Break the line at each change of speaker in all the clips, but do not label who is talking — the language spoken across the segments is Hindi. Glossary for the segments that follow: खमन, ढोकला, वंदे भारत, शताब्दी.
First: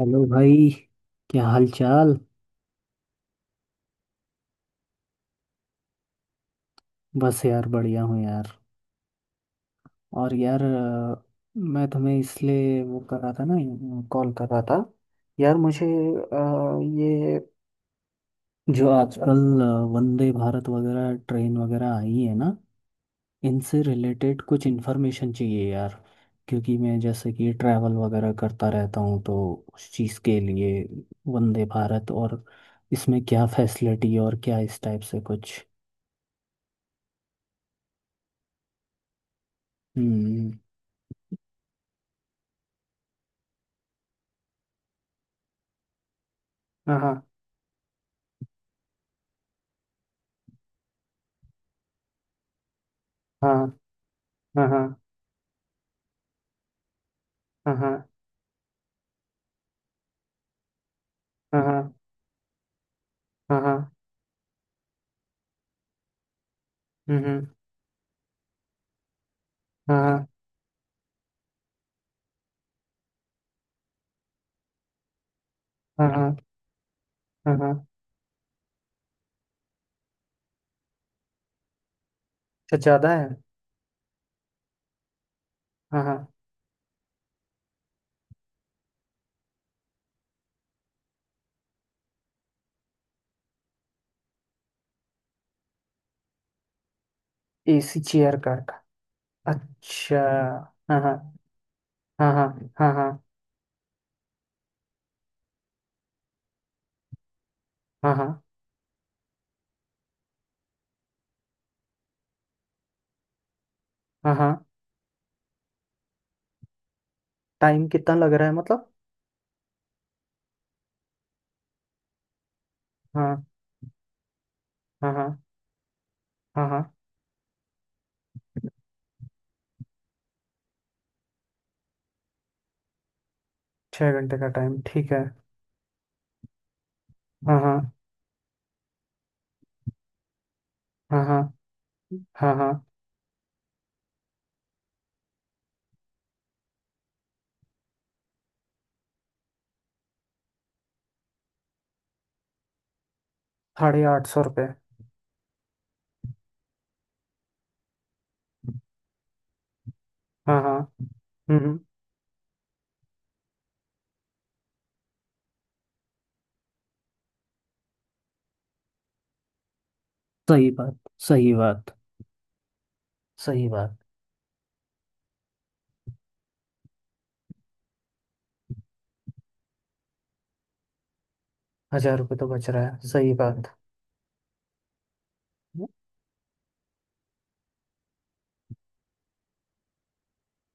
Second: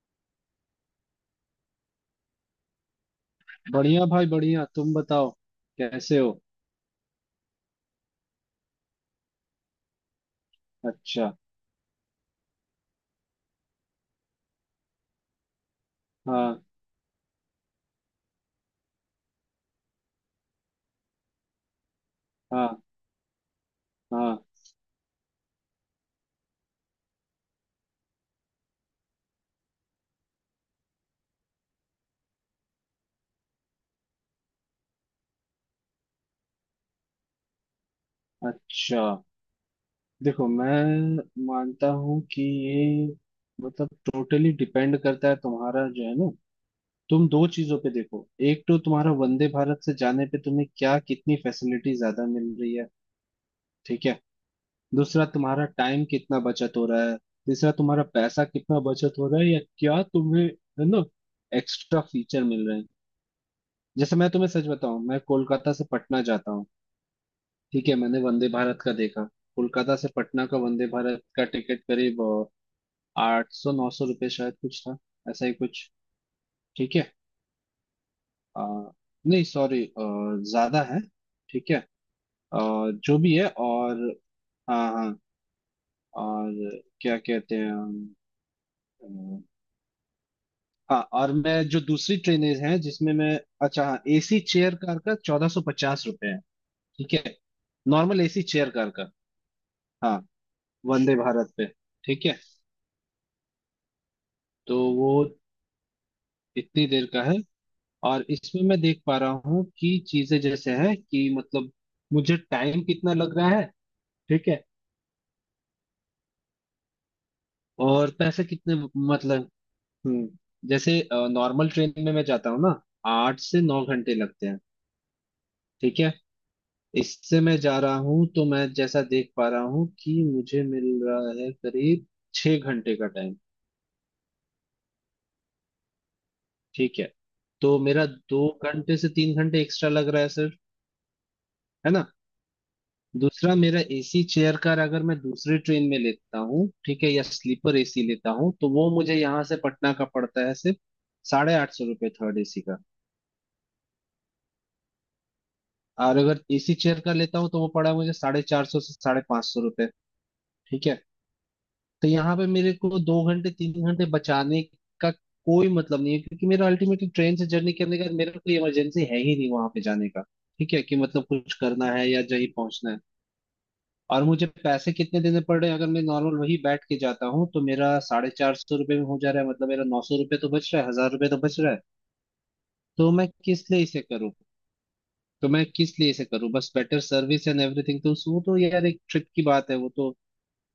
हेलो भाई। क्या हाल चाल।
बढ़िया भाई बढ़िया। तुम बताओ कैसे हो।
बस यार बढ़िया हूँ यार। और यार
अच्छा
मैं तुम्हें इसलिए वो कर रहा था ना। कॉल कर रहा था। यार मुझे
हाँ
ये जो आजकल वंदे भारत वगैरह ट्रेन वगैरह आई है ना।
हाँ
इनसे
हाँ
रिलेटेड कुछ इन्फॉर्मेशन चाहिए यार। क्योंकि मैं जैसे कि ट्रैवल वगैरह करता रहता हूँ तो उस चीज़ के लिए वंदे भारत और इसमें क्या फैसिलिटी और क्या इस टाइप से कुछ।
अच्छा। देखो
हम्म।
मैं मानता हूँ कि ये मतलब टोटली डिपेंड करता है तुम्हारा, जो है ना। तुम दो चीजों पे देखो, एक तो तुम्हारा वंदे भारत से जाने पे तुम्हें क्या कितनी फैसिलिटी ज्यादा मिल रही है।
हाँ।
ठीक है।
हाँ हाँ।
दूसरा तुम्हारा टाइम कितना बचत हो रहा है। तीसरा तुम्हारा
हाँ
पैसा कितना बचत हो रहा है, या क्या तुम्हें है ना
हाँ हाँ। हाँ
एक्स्ट्रा फीचर मिल रहे हैं।
हाँ। हाँ
जैसे मैं तुम्हें सच बताऊं, मैं कोलकाता से पटना जाता हूँ।
हम्म।
ठीक है। मैंने वंदे भारत का देखा। कोलकाता से
हाँ
पटना का वंदे भारत का टिकट करीब 800/900 रुपये शायद कुछ था, ऐसा ही कुछ।
हाँ हाँ।
ठीक है।
हाँ हाँ।
अ, नहीं सॉरी, ज्यादा है। ठीक है। अ,
अच्छा ज्यादा
जो
है।
भी है और हाँ हाँ।
हाँ हाँ।
और क्या कहते हैं अ, हाँ, और मैं जो दूसरी ट्रेनें हैं जिसमें मैं, अच्छा हाँ एसी चेयर कार का 1450 रुपये है। ठीक है।
एसी
नॉर्मल
चेयर
एसी
का
चेयर कार का
अच्छा।
हाँ,
हाँ
वंदे
हाँ।
भारत पे। ठीक
हाँ
है।
हाँ। हाँ हाँ।
तो वो इतनी देर का है।
हाँ
और
हाँ।
इसमें मैं देख पा रहा हूँ कि चीजें जैसे है, कि मतलब मुझे टाइम कितना लग रहा है।
हाँ
ठीक
हाँ।
है।
टाइम
और
कितना लग
पैसे
रहा है
कितने,
मतलब।
मतलब, हम्म जैसे नॉर्मल ट्रेन में मैं जाता हूँ ना, आठ
हाँ
से नौ घंटे लगते हैं।
हाँ। हाँ
ठीक है।
हाँ। हाँ।
इससे मैं जा रहा हूँ तो मैं जैसा देख पा रहा हूँ कि मुझे मिल रहा है करीब 6 घंटे का टाइम।
6 घंटे का टाइम ठीक है।
ठीक है।
हाँ
तो
हाँ
मेरा दो घंटे से तीन घंटे एक्स्ट्रा लग रहा है सर,
हाँ। हाँ
है ना।
हाँ। हाँ।
दूसरा मेरा एसी चेयर का अगर मैं दूसरी ट्रेन में लेता हूँ, ठीक है, या स्लीपर एसी लेता हूँ, तो वो मुझे यहाँ से पटना का पड़ता है सिर्फ 850 रुपये, थर्ड एसी का।
850 रुपये।
और अगर एसी चेयर का लेता हूँ तो वो पड़ा मुझे 450 से 550 रुपये।
हाँ हाँ।
ठीक है।
हम्म।
तो यहाँ पे मेरे को दो घंटे तीन घंटे बचाने का कोई मतलब नहीं है, क्योंकि मेरा अल्टीमेटली ट्रेन से जर्नी करने का मेरा कोई इमरजेंसी है ही नहीं वहां पे जाने का।
सही
ठीक है कि
बात।
मतलब
सही
कुछ
बात।
करना है या जल्दी पहुंचना है।
सही बात।
और मुझे पैसे कितने देने पड़ रहे हैं, अगर मैं नॉर्मल वही बैठ के जाता हूँ तो मेरा साढ़े चार सौ रुपये में हो जा रहा है, मतलब मेरा 900 रुपये तो बच रहा है, 1000 रुपये तो बच रहा है।
1,000 रुपये तो बच रहा है,
तो मैं
सही
किस
बात।
लिए इसे करूँ। तो मैं किस लिए इसे करूँ, बस बेटर सर्विस एंड एवरीथिंग, तो वो तो यार एक ट्रिप की बात है, वो तो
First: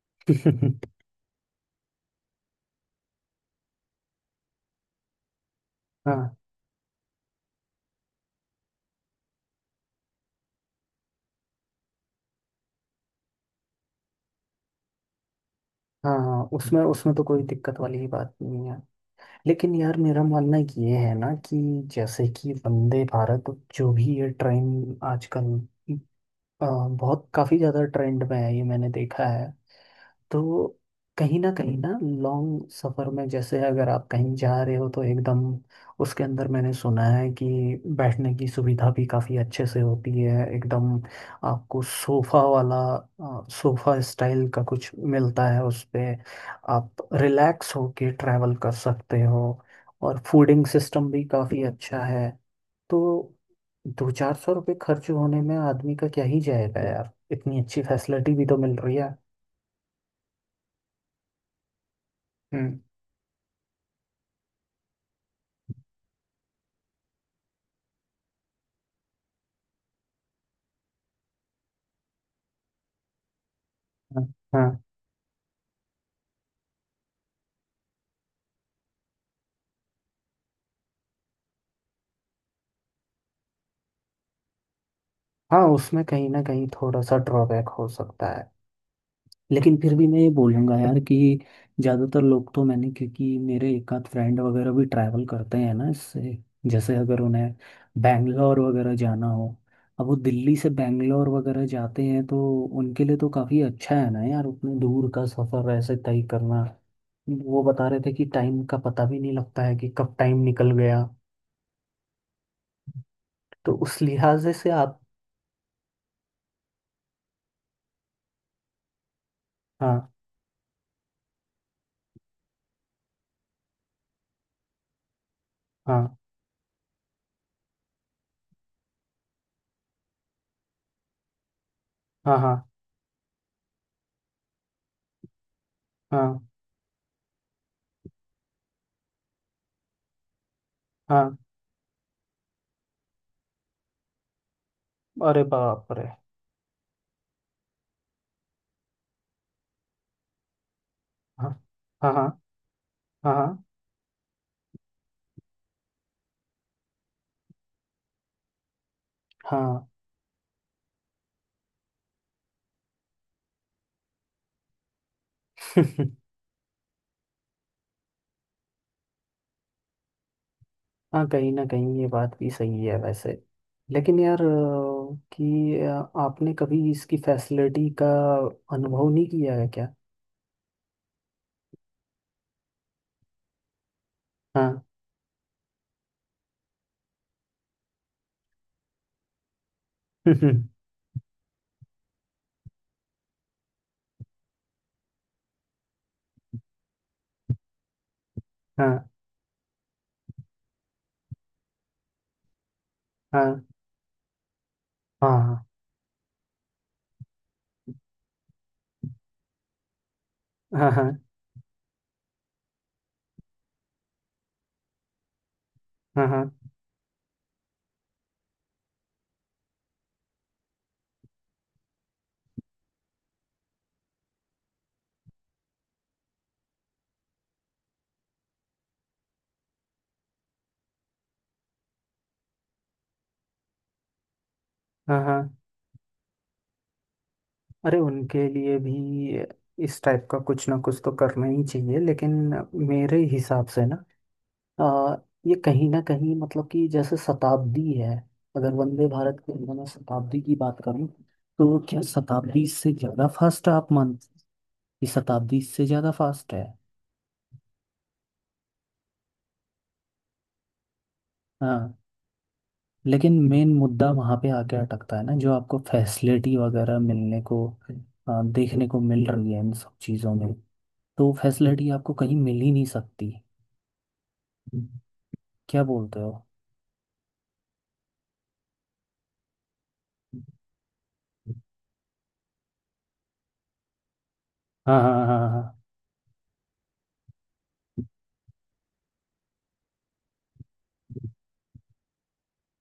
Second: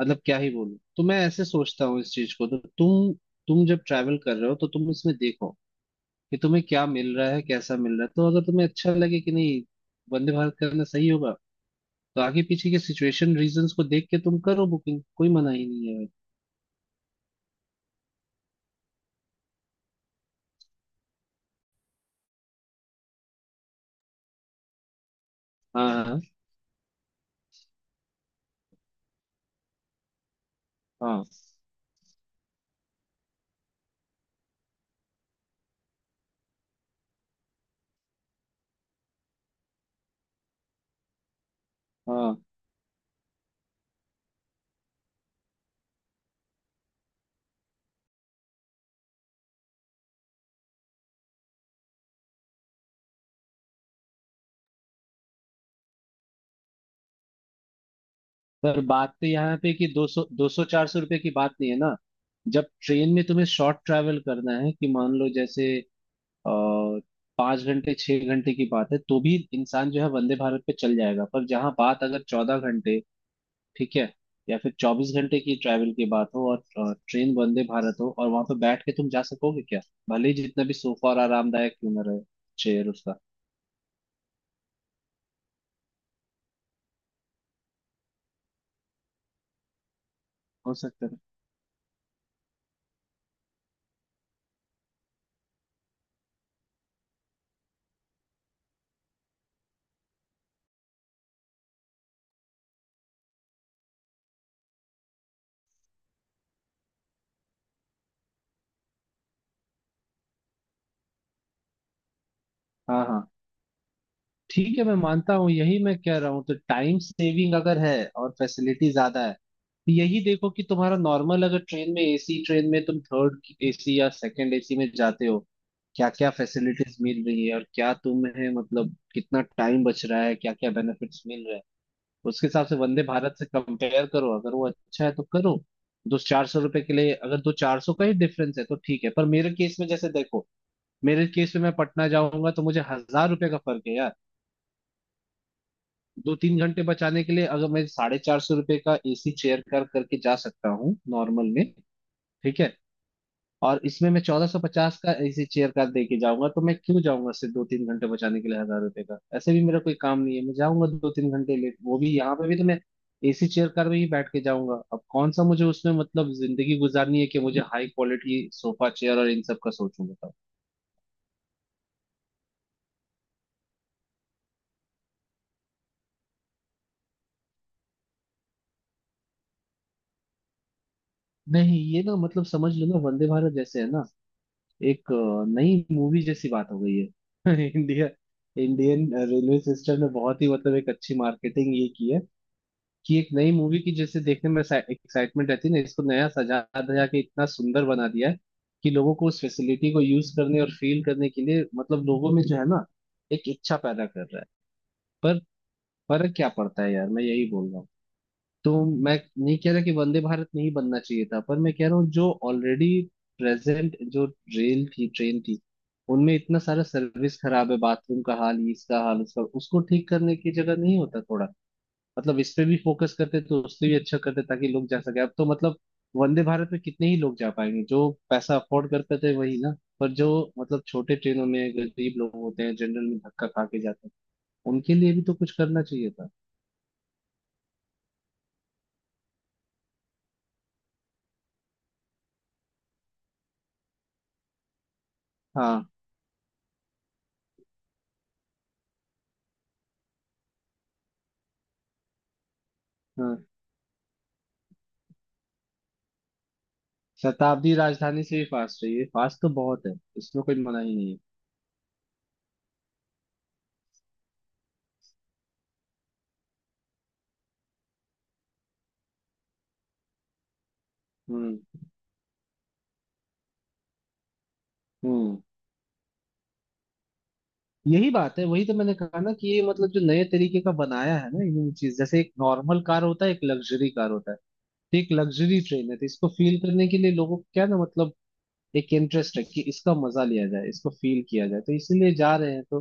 मतलब क्या ही बोलूं। तो मैं ऐसे सोचता हूँ इस चीज को। तो तुम जब ट्रैवल कर रहे हो तो तुम इसमें देखो
हाँ।
कि तुम्हें क्या मिल रहा है, कैसा मिल रहा है, तो अगर तुम्हें अच्छा लगे कि नहीं वंदे भारत करना सही होगा, तो आगे पीछे के सिचुएशन रीजंस को देख के तुम करो बुकिंग, कोई मना ही नहीं है।
हाँ हाँ उसमें उसमें तो कोई दिक्कत वाली ही बात नहीं है। लेकिन यार मेरा मानना ये है ना कि जैसे कि वंदे भारत जो भी ये ट्रेन आजकल
हाँ हाँ
अ, बहुत काफ़ी ज़्यादा ट्रेंड में है ये मैंने देखा है। तो
हाँ
कहीं ना लॉन्ग सफ़र में जैसे अगर आप कहीं जा रहे हो तो एकदम उसके अंदर मैंने सुना है कि बैठने की सुविधा भी काफ़ी अच्छे से होती है एकदम। आपको
हाँ हाँ।
सोफ़ा वाला सोफ़ा स्टाइल का कुछ मिलता है उस पे। आप रिलैक्स होके ट्रैवल कर सकते हो और फूडिंग सिस्टम भी काफ़ी अच्छा है। तो दो चार सौ रुपये खर्च होने में आदमी का क्या ही जाएगा यार, इतनी अच्छी फैसिलिटी भी तो मिल
पर
रही
बात
है।
तो यहाँ पे कि दो सौ चार सौ रुपये की बात नहीं है ना। जब
हम्म।
ट्रेन में तुम्हें शॉर्ट ट्रैवल करना है, कि मान लो जैसे अ, 5 घंटे 6 घंटे की बात है तो भी इंसान जो है वंदे भारत पे चल जाएगा। पर जहाँ बात अगर 14 घंटे, ठीक है,
हाँ
या
हाँ
फिर 24 घंटे की ट्रैवल की बात हो, और ट्रेन वंदे भारत हो, और वहां पे बैठ के तुम जा सकोगे क्या, भले ही जितना भी सोफा और आरामदायक क्यों ना रहे चेयर उसका।
हाँ, उसमें कहीं ना कहीं थोड़ा सा ड्रॉबैक हो सकता है। लेकिन फिर भी मैं ये
हो
बोलूँगा यार
सकता
कि
है।
ज़्यादातर लोग तो मैंने, क्योंकि मेरे एक आध फ्रेंड वगैरह भी ट्रैवल करते हैं ना इससे, जैसे अगर उन्हें बैंगलोर वगैरह जाना हो, अब वो दिल्ली से बैंगलोर वगैरह जाते हैं तो उनके लिए तो काफ़ी अच्छा है ना यार उतने दूर का सफ़र ऐसे तय करना। वो बता रहे थे कि टाइम का पता भी नहीं लगता है कि कब टाइम निकल गया।
हाँ हाँ।
तो उस लिहाजे से
ठीक है मैं
आप।
मानता हूँ, यही मैं कह रहा हूँ। तो टाइम सेविंग अगर है और फैसिलिटी ज्यादा है, तो
हाँ
यही देखो कि तुम्हारा नॉर्मल अगर ट्रेन में, एसी ट्रेन में तुम थर्ड एसी या सेकंड एसी में जाते हो, क्या
हाँ।
क्या फैसिलिटीज मिल रही है, और क्या तुम्हें मतलब कितना टाइम बच रहा है, क्या क्या बेनिफिट्स मिल रहे हैं,
हाँ
उसके
हाँ।
हिसाब से वंदे भारत से कंपेयर करो। अगर वो अच्छा है तो करो। दो
हाँ
चार सौ रुपए के लिए, अगर दो चार सौ का ही डिफरेंस है तो ठीक है। पर मेरे केस में जैसे देखो, मेरे
हाँ।
केस में मैं पटना जाऊंगा तो मुझे 1000 रुपए का फर्क है यार।
अरे बाप रे।
दो तीन घंटे बचाने के लिए अगर मैं 450 रुपये का एसी चेयर कार करके जा सकता हूँ
हाँ
नॉर्मल में,
हाँ। हाँ
ठीक है,
हाँ। हाँ।
और इसमें मैं 1450 का एसी चेयर कार दे के जाऊंगा, तो मैं क्यों जाऊंगा सिर्फ दो तीन घंटे बचाने के लिए, 1000 रुपए का ऐसे भी मेरा कोई काम नहीं है। मैं जाऊंगा दो तीन घंटे लेट, वो भी यहाँ पे भी तो मैं एसी चेयर कार में ही बैठ के जाऊंगा। अब कौन सा मुझे उसमें
हाँ।
मतलब जिंदगी गुजारनी है, कि मुझे हाई क्वालिटी सोफा चेयर और इन सब का सोचूं, बताओ।
हाँ कहीं ना कहीं ये बात भी सही है वैसे। लेकिन यार कि आपने कभी इसकी फैसिलिटी का अनुभव नहीं किया है क्या।
नहीं ये ना मतलब समझ लो ना, वंदे भारत जैसे है ना
हाँ।
एक नई मूवी जैसी बात हो गई है। इंडिया, इंडियन रेलवे सिस्टम ने बहुत ही
हाँ।
मतलब एक अच्छी मार्केटिंग ये की है, कि एक नई मूवी की जैसे देखने में एक्साइटमेंट रहती है ना, इसको नया सजा धजा के इतना सुंदर बना दिया है कि लोगों को उस फैसिलिटी को यूज करने और फील करने के लिए मतलब लोगों में जो है ना एक
हाँ
इच्छा पैदा कर रहा है। पर
हाँ।
फर्क क्या पड़ता है यार, मैं यही बोल रहा हूँ। तो मैं नहीं कह रहा कि वंदे भारत नहीं
हाँ
बनना
हाँ।
चाहिए था, पर मैं कह रहा हूँ जो ऑलरेडी प्रेजेंट जो रेल थी, ट्रेन थी,
हाँ
उनमें
हाँ।
इतना सारा सर्विस खराब है, बाथरूम का हाल, ये इसका हाल उसका, उसको ठीक करने की जगह नहीं होता थोड़ा मतलब इस पे भी फोकस करते तो उससे भी अच्छा करते, ताकि लोग जा सके। अब तो मतलब वंदे भारत में कितने ही लोग जा पाएंगे, जो पैसा अफोर्ड कर पाते वही ना। पर जो मतलब छोटे ट्रेनों में गरीब लोग होते हैं, जनरल में धक्का खा के जाते हैं, उनके लिए भी
हाँ
तो
हाँ।
कुछ करना चाहिए था।
अरे उनके लिए भी इस टाइप का कुछ ना कुछ तो करना ही चाहिए लेकिन मेरे हिसाब से ना, अ, ये कहीं
हाँ
ना कहीं मतलब कि जैसे शताब्दी है। अगर वंदे भारत के अंदर मैं शताब्दी की बात करूं तो क्या शताब्दी से ज़्यादा
हाँ।
फास्ट आप मानते हैं कि शताब्दी से ज़्यादा फास्ट है।
शताब्दी राजधानी से भी फास्ट है, ये फास्ट तो बहुत है, इसमें कोई मना ही नहीं है।
हाँ लेकिन मेन मुद्दा वहाँ पे आके अटकता है ना जो आपको फैसिलिटी वगैरह मिलने को देखने को मिल रही है इन सब चीज़ों में। तो
हम्म
फैसिलिटी आपको कहीं मिल ही नहीं सकती।
हम्म।
क्या बोलते हो।
यही बात है, वही तो मैंने कहा ना कि ये मतलब जो नए तरीके का बनाया है ना इन्होंने, चीज जैसे एक नॉर्मल कार होता है, एक लग्जरी कार होता है, तो
हाँ
एक
हाँ हाँ हाँ
लग्जरी
हाँ।
ट्रेन है, तो इसको फील करने के लिए लोगों को क्या ना मतलब एक इंटरेस्ट है, कि इसका मजा लिया जाए, इसको फील किया जाए, तो इसीलिए जा रहे हैं। तो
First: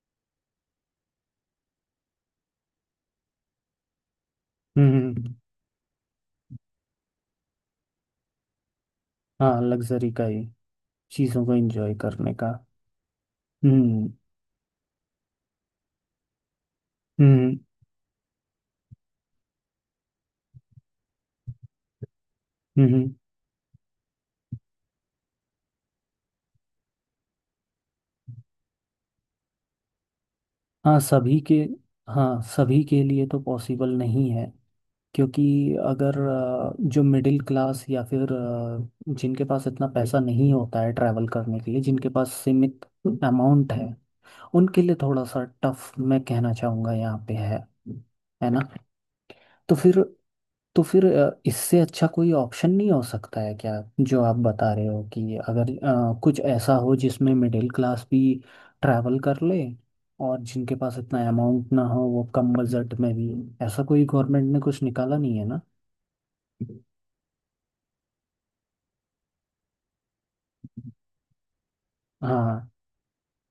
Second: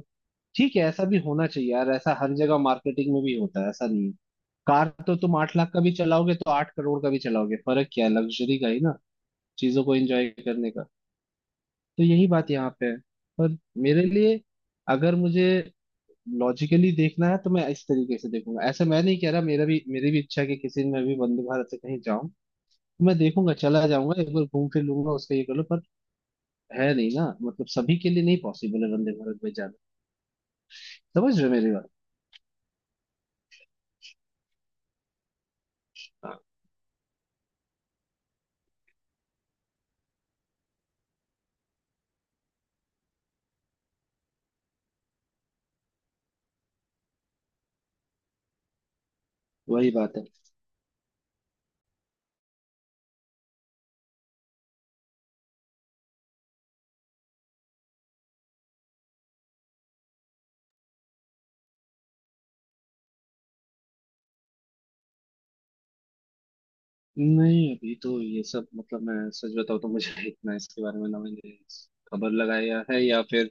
ठीक है, ऐसा भी होना चाहिए यार, ऐसा हर जगह मार्केटिंग में भी होता है, ऐसा नहीं है।
हम्म
कार
हम्म,
तो
हम्म।
तुम आठ लाख का भी चलाओगे तो आठ करोड़ का भी चलाओगे, फर्क क्या है, लग्जरी का ही ना।
हाँ
चीजों को
लग्जरी का
एंजॉय
ही।
करने का।
चीज़ों को एंजॉय
तो यही
करने
बात
का।
यहाँ पे है। पर मेरे
हम्म
लिए, अगर मुझे लॉजिकली देखना है
हम्म।
तो मैं इस तरीके से देखूंगा। ऐसा मैं नहीं कह रहा, मेरा भी, मेरी भी इच्छा है कि किसी दिन मैं भी वंदे भारत से कहीं जाऊं,
हम्म,
तो
हम्म।
मैं देखूंगा, चला जाऊंगा एक बार, घूम फिर लूंगा उसका, ये कर लो। पर है नहीं ना, मतलब सभी के लिए नहीं पॉसिबल है वंदे भारत में जाना।
हाँ
समझ
सभी
रहे हो
के।
मेरी बात।
हाँ सभी के लिए तो पॉसिबल नहीं है। क्योंकि अगर
हाँ
जो मिडिल क्लास या फिर जिनके पास इतना पैसा नहीं होता है ट्रैवल करने के लिए, जिनके पास सीमित अमाउंट है, उनके लिए थोड़ा सा टफ मैं कहना चाहूँगा यहाँ पे है ना। तो
वही
फिर,
बात है।
तो फिर इससे अच्छा कोई ऑप्शन नहीं हो सकता है क्या जो आप बता रहे हो कि अगर कुछ ऐसा हो जिसमें मिडिल क्लास भी ट्रैवल कर ले और जिनके पास इतना अमाउंट ना हो वो कम बजट में भी, ऐसा कोई गवर्नमेंट ने कुछ निकाला नहीं है ना।
नहीं अभी तो ये सब मतलब मैं सच बताऊं तो मुझे इतना इसके बारे में ना मैंने खबर
हाँ।
लगाया है या फिर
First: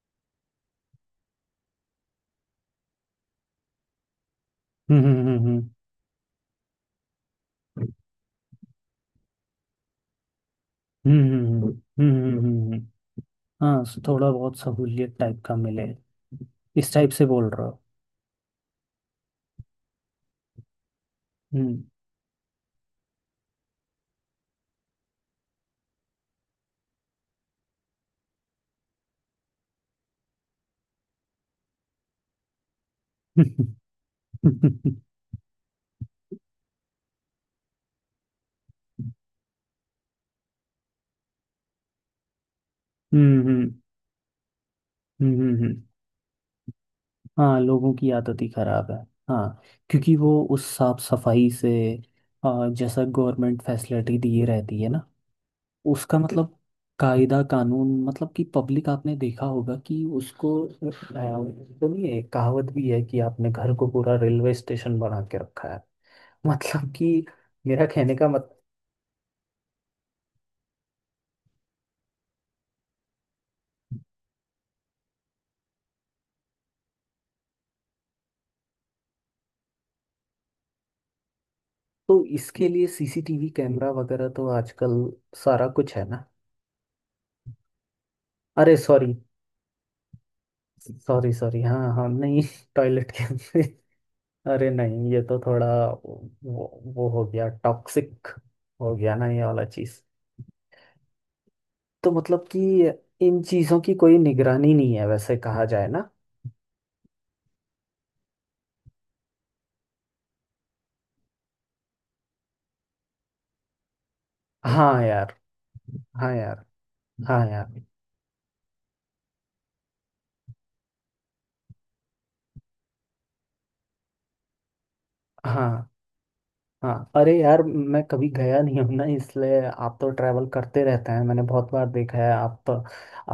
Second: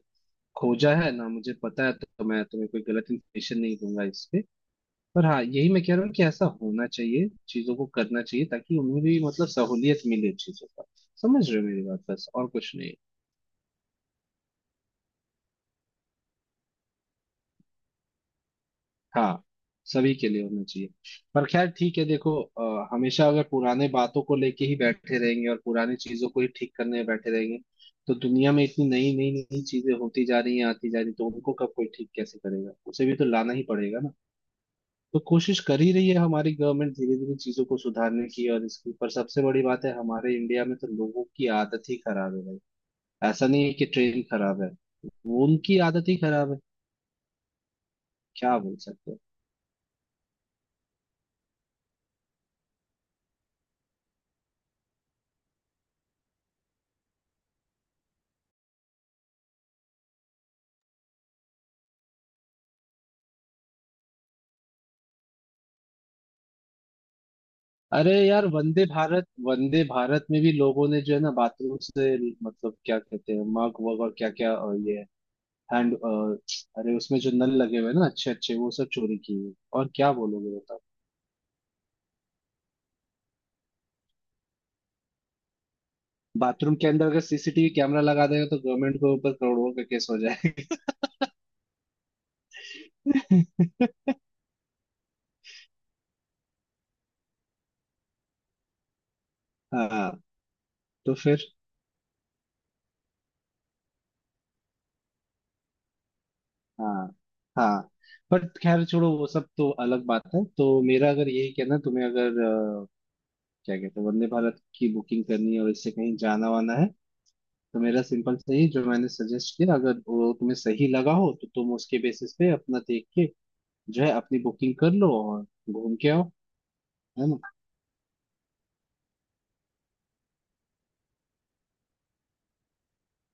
खोजा है ना मुझे पता है, तो मैं तुम्हें कोई गलत इन्फॉर्मेशन नहीं दूंगा इस पे। पर हाँ,
हम्म।
यही मैं कह रहा हूँ कि ऐसा होना चाहिए, चीजों को करना चाहिए, ताकि उन्हें भी मतलब सहूलियत मिले चीजों का। समझ रहे हो
हम्म।
मेरी बात, बस
हम्म, हम्म।
और
हम्म, हम्म।
कुछ
हम्म।
नहीं।
हाँ सो थोड़ा बहुत सहूलियत टाइप का मिले इस टाइप से बोल रहे हो।
हाँ, सभी के लिए होना चाहिए। पर खैर
हम्म।
ठीक है देखो, हमेशा अगर पुराने बातों को लेके ही बैठे रहेंगे और पुरानी चीजों को ही ठीक करने में बैठे रहेंगे, तो दुनिया में इतनी नई नई नई चीजें होती जा रही हैं, आती जा रही हैं, तो उनको कब कोई ठीक कैसे करेगा, उसे भी तो लाना ही पड़ेगा ना।
हम्म
तो कोशिश कर ही रही है हमारी गवर्नमेंट धीरे धीरे चीजों को सुधारने की और इसकी। पर सबसे बड़ी बात है, हमारे इंडिया में तो लोगों की आदत ही खराब है भाई। ऐसा नहीं
हम्म।
है कि ट्रेन खराब है,
हम्म,
वो
हम्म,
उनकी
हम्म।
आदत ही खराब है,
हाँ लोगों की आदत ही
क्या बोल
खराब है।
सकते हैं।
हाँ क्योंकि वो उस साफ सफाई से जैसा गवर्नमेंट फैसिलिटी दी रहती है ना उसका मतलब कायदा कानून मतलब कि पब्लिक आपने देखा होगा कि उसको सुनिए एक कहावत भी है कि आपने घर को पूरा रेलवे स्टेशन बना के रखा है। मतलब कि मेरा
अरे
कहने का
यार
मत।
वंदे भारत, वंदे भारत में भी लोगों ने जो है ना बाथरूम से, मतलब क्या कहते हैं, मग वग और क्या क्या, ये हैंड, अरे उसमें जो नल लगे हुए हैं ना अच्छे अच्छे, वो सब चोरी किए हैं। और क्या बोलोगे बताओ।
तो इसके लिए सीसीटीवी कैमरा वगैरह तो आजकल सारा कुछ है ना।
बाथरूम के अंदर अगर सीसीटीवी कैमरा लगा देगा तो
अरे
गवर्नमेंट
सॉरी।
के ऊपर करोड़ों का केस हो जाएगा।
सॉरी सॉरी, हाँ हाँ नहीं टॉयलेट के अंदर। अरे नहीं ये तो थोड़ा वो हो गया टॉक्सिक हो गया ना ये वाला चीज।
हाँ। तो फिर
तो मतलब कि इन चीजों की कोई निगरानी नहीं है वैसे कहा जाए ना।
हाँ हाँ, बट खैर छोड़ो, वो सब तो अलग बात है। तो मेरा अगर यही कहना है, तुम्हें अगर अ, क्या कहते हैं वंदे भारत की
हाँ
बुकिंग
यार।
करनी है और इससे कहीं
हाँ
जाना
यार।
वाना है,
हाँ यार।
तो मेरा सिंपल से ही जो मैंने सजेस्ट किया, अगर वो तुम्हें सही लगा हो तो तुम उसके बेसिस पे अपना देख के जो है अपनी बुकिंग कर लो और
हाँ
घूम के आओ।
हाँ।
है
अरे
ना।
यार मैं कभी गया नहीं हूँ ना इसलिए, आप तो ट्रैवल करते रहते हैं मैंने बहुत बार देखा है आप तो,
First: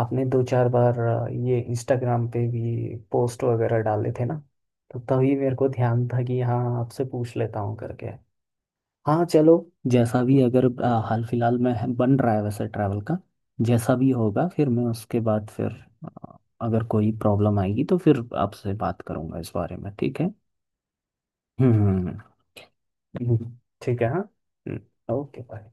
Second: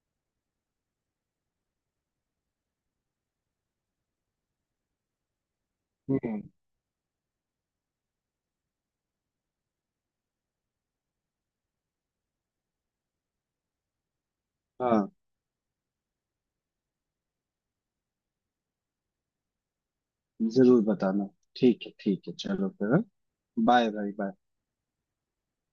आपने दो चार बार ये इंस्टाग्राम पे भी पोस्ट वगैरह डाले थे ना तो तभी मेरे को ध्यान था कि
हम्म
हाँ आपसे पूछ लेता हूँ करके। हाँ चलो, जैसा भी अगर हाल फिलहाल में बन रहा है वैसे ट्रैवल का, जैसा भी होगा फिर मैं
हाँ,
उसके बाद फिर आ, अगर कोई प्रॉब्लम आएगी तो फिर आपसे बात करूंगा इस बारे में, ठीक है।
जरूर बताना।
हम्म
ठीक है
हम्म,
ठीक है, चलो फिर। बाय
ठीक है
भाई बाय।
हाँ ओके बाय।